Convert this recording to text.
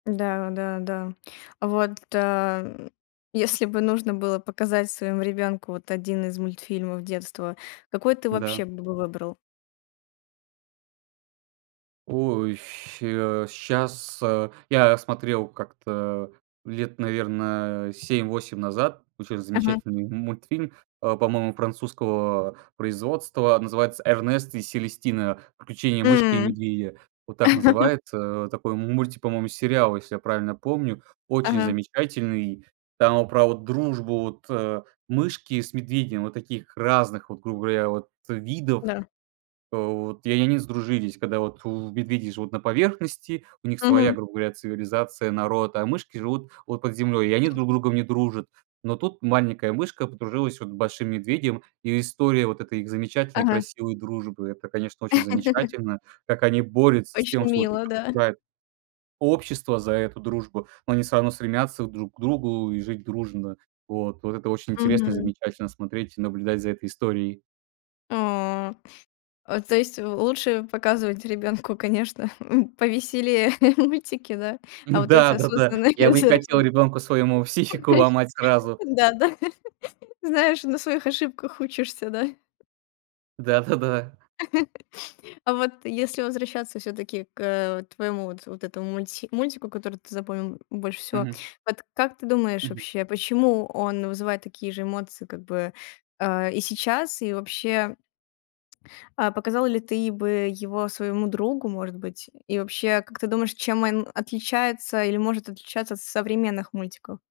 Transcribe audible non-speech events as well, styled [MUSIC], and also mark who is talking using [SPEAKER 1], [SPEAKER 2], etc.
[SPEAKER 1] Да, да, да. Вот, ам, если бы нужно было показать своему ребёнку вот 1 из мультфильмов детства, какой ты
[SPEAKER 2] Да.
[SPEAKER 1] вообще бы выбрал?
[SPEAKER 2] Ой, а щас а Я смотрел как-то лет, наверно, а, 7-8 назад очень
[SPEAKER 1] Мгм.
[SPEAKER 2] замечательный мультфильм, а, по-моему, французского производства, называется "Эрнест и Селестина". "Приключение мышки и
[SPEAKER 1] М.
[SPEAKER 2] медведя". Вот так
[SPEAKER 1] [LAUGHS]
[SPEAKER 2] называется. Вот такой мультик, по-моему, сериал, если я правильно помню. Очень
[SPEAKER 1] Ага.
[SPEAKER 2] замечательный. Там вот про вот дружбу вот, э, мышки с медведем вот таких разных, вот, грубо говоря, вот видов.
[SPEAKER 1] Да.
[SPEAKER 2] Вот. И они сдружились. Когда вот медведи живут на поверхности, у них своя,
[SPEAKER 1] Мгм.
[SPEAKER 2] грубо говоря, цивилизация, народ, а мышки живут вот под землей, и они друг с другом не дружат. Но тут маленькая мышка подружилась вот с большим медведем, и история вот этой их замечательной
[SPEAKER 1] Ага.
[SPEAKER 2] красивой дружбы- это, конечно, очень
[SPEAKER 1] [LAUGHS]
[SPEAKER 2] замечательно. Как они борются с
[SPEAKER 1] Очень
[SPEAKER 2] тем, что вот их
[SPEAKER 1] мило, да.
[SPEAKER 2] обсуждает общество за эту дружбу, но они всё равно стремятся друг к другу и жить дружно. Вот вот это очень интересно, и
[SPEAKER 1] Мгм.
[SPEAKER 2] замечательно смотреть и наблюдать за этой историей.
[SPEAKER 1] А. То есть, э, лучше показывать ребёнку, конечно, м, повеселее мультики, да. А вот эти
[SPEAKER 2] Да-да-да,
[SPEAKER 1] осознанные.
[SPEAKER 2] я бы не хотел ребенку своему психику
[SPEAKER 1] [UNINTELLIGIBLE]
[SPEAKER 2] ломать сразу.
[SPEAKER 1] Да, да, знаешь, на своих ошибках учишься, да.
[SPEAKER 2] Да-да-да.
[SPEAKER 1] [LAUGHS] А вот если возвращаться всё-таки к, э, вот твоему вот вот этому мульти мультику, который ты запомнил больше всего.
[SPEAKER 2] Мгм.
[SPEAKER 1] Вот как ты думаешь,
[SPEAKER 2] Мгм.
[SPEAKER 1] вообще, почему он вызывает такие же эмоции, как бы, а, и сейчас, и вообще а показал ли ты бы его своему другу, может быть, и вообще, как ты думаешь, чем он отличается или может отличаться от современных мультиков?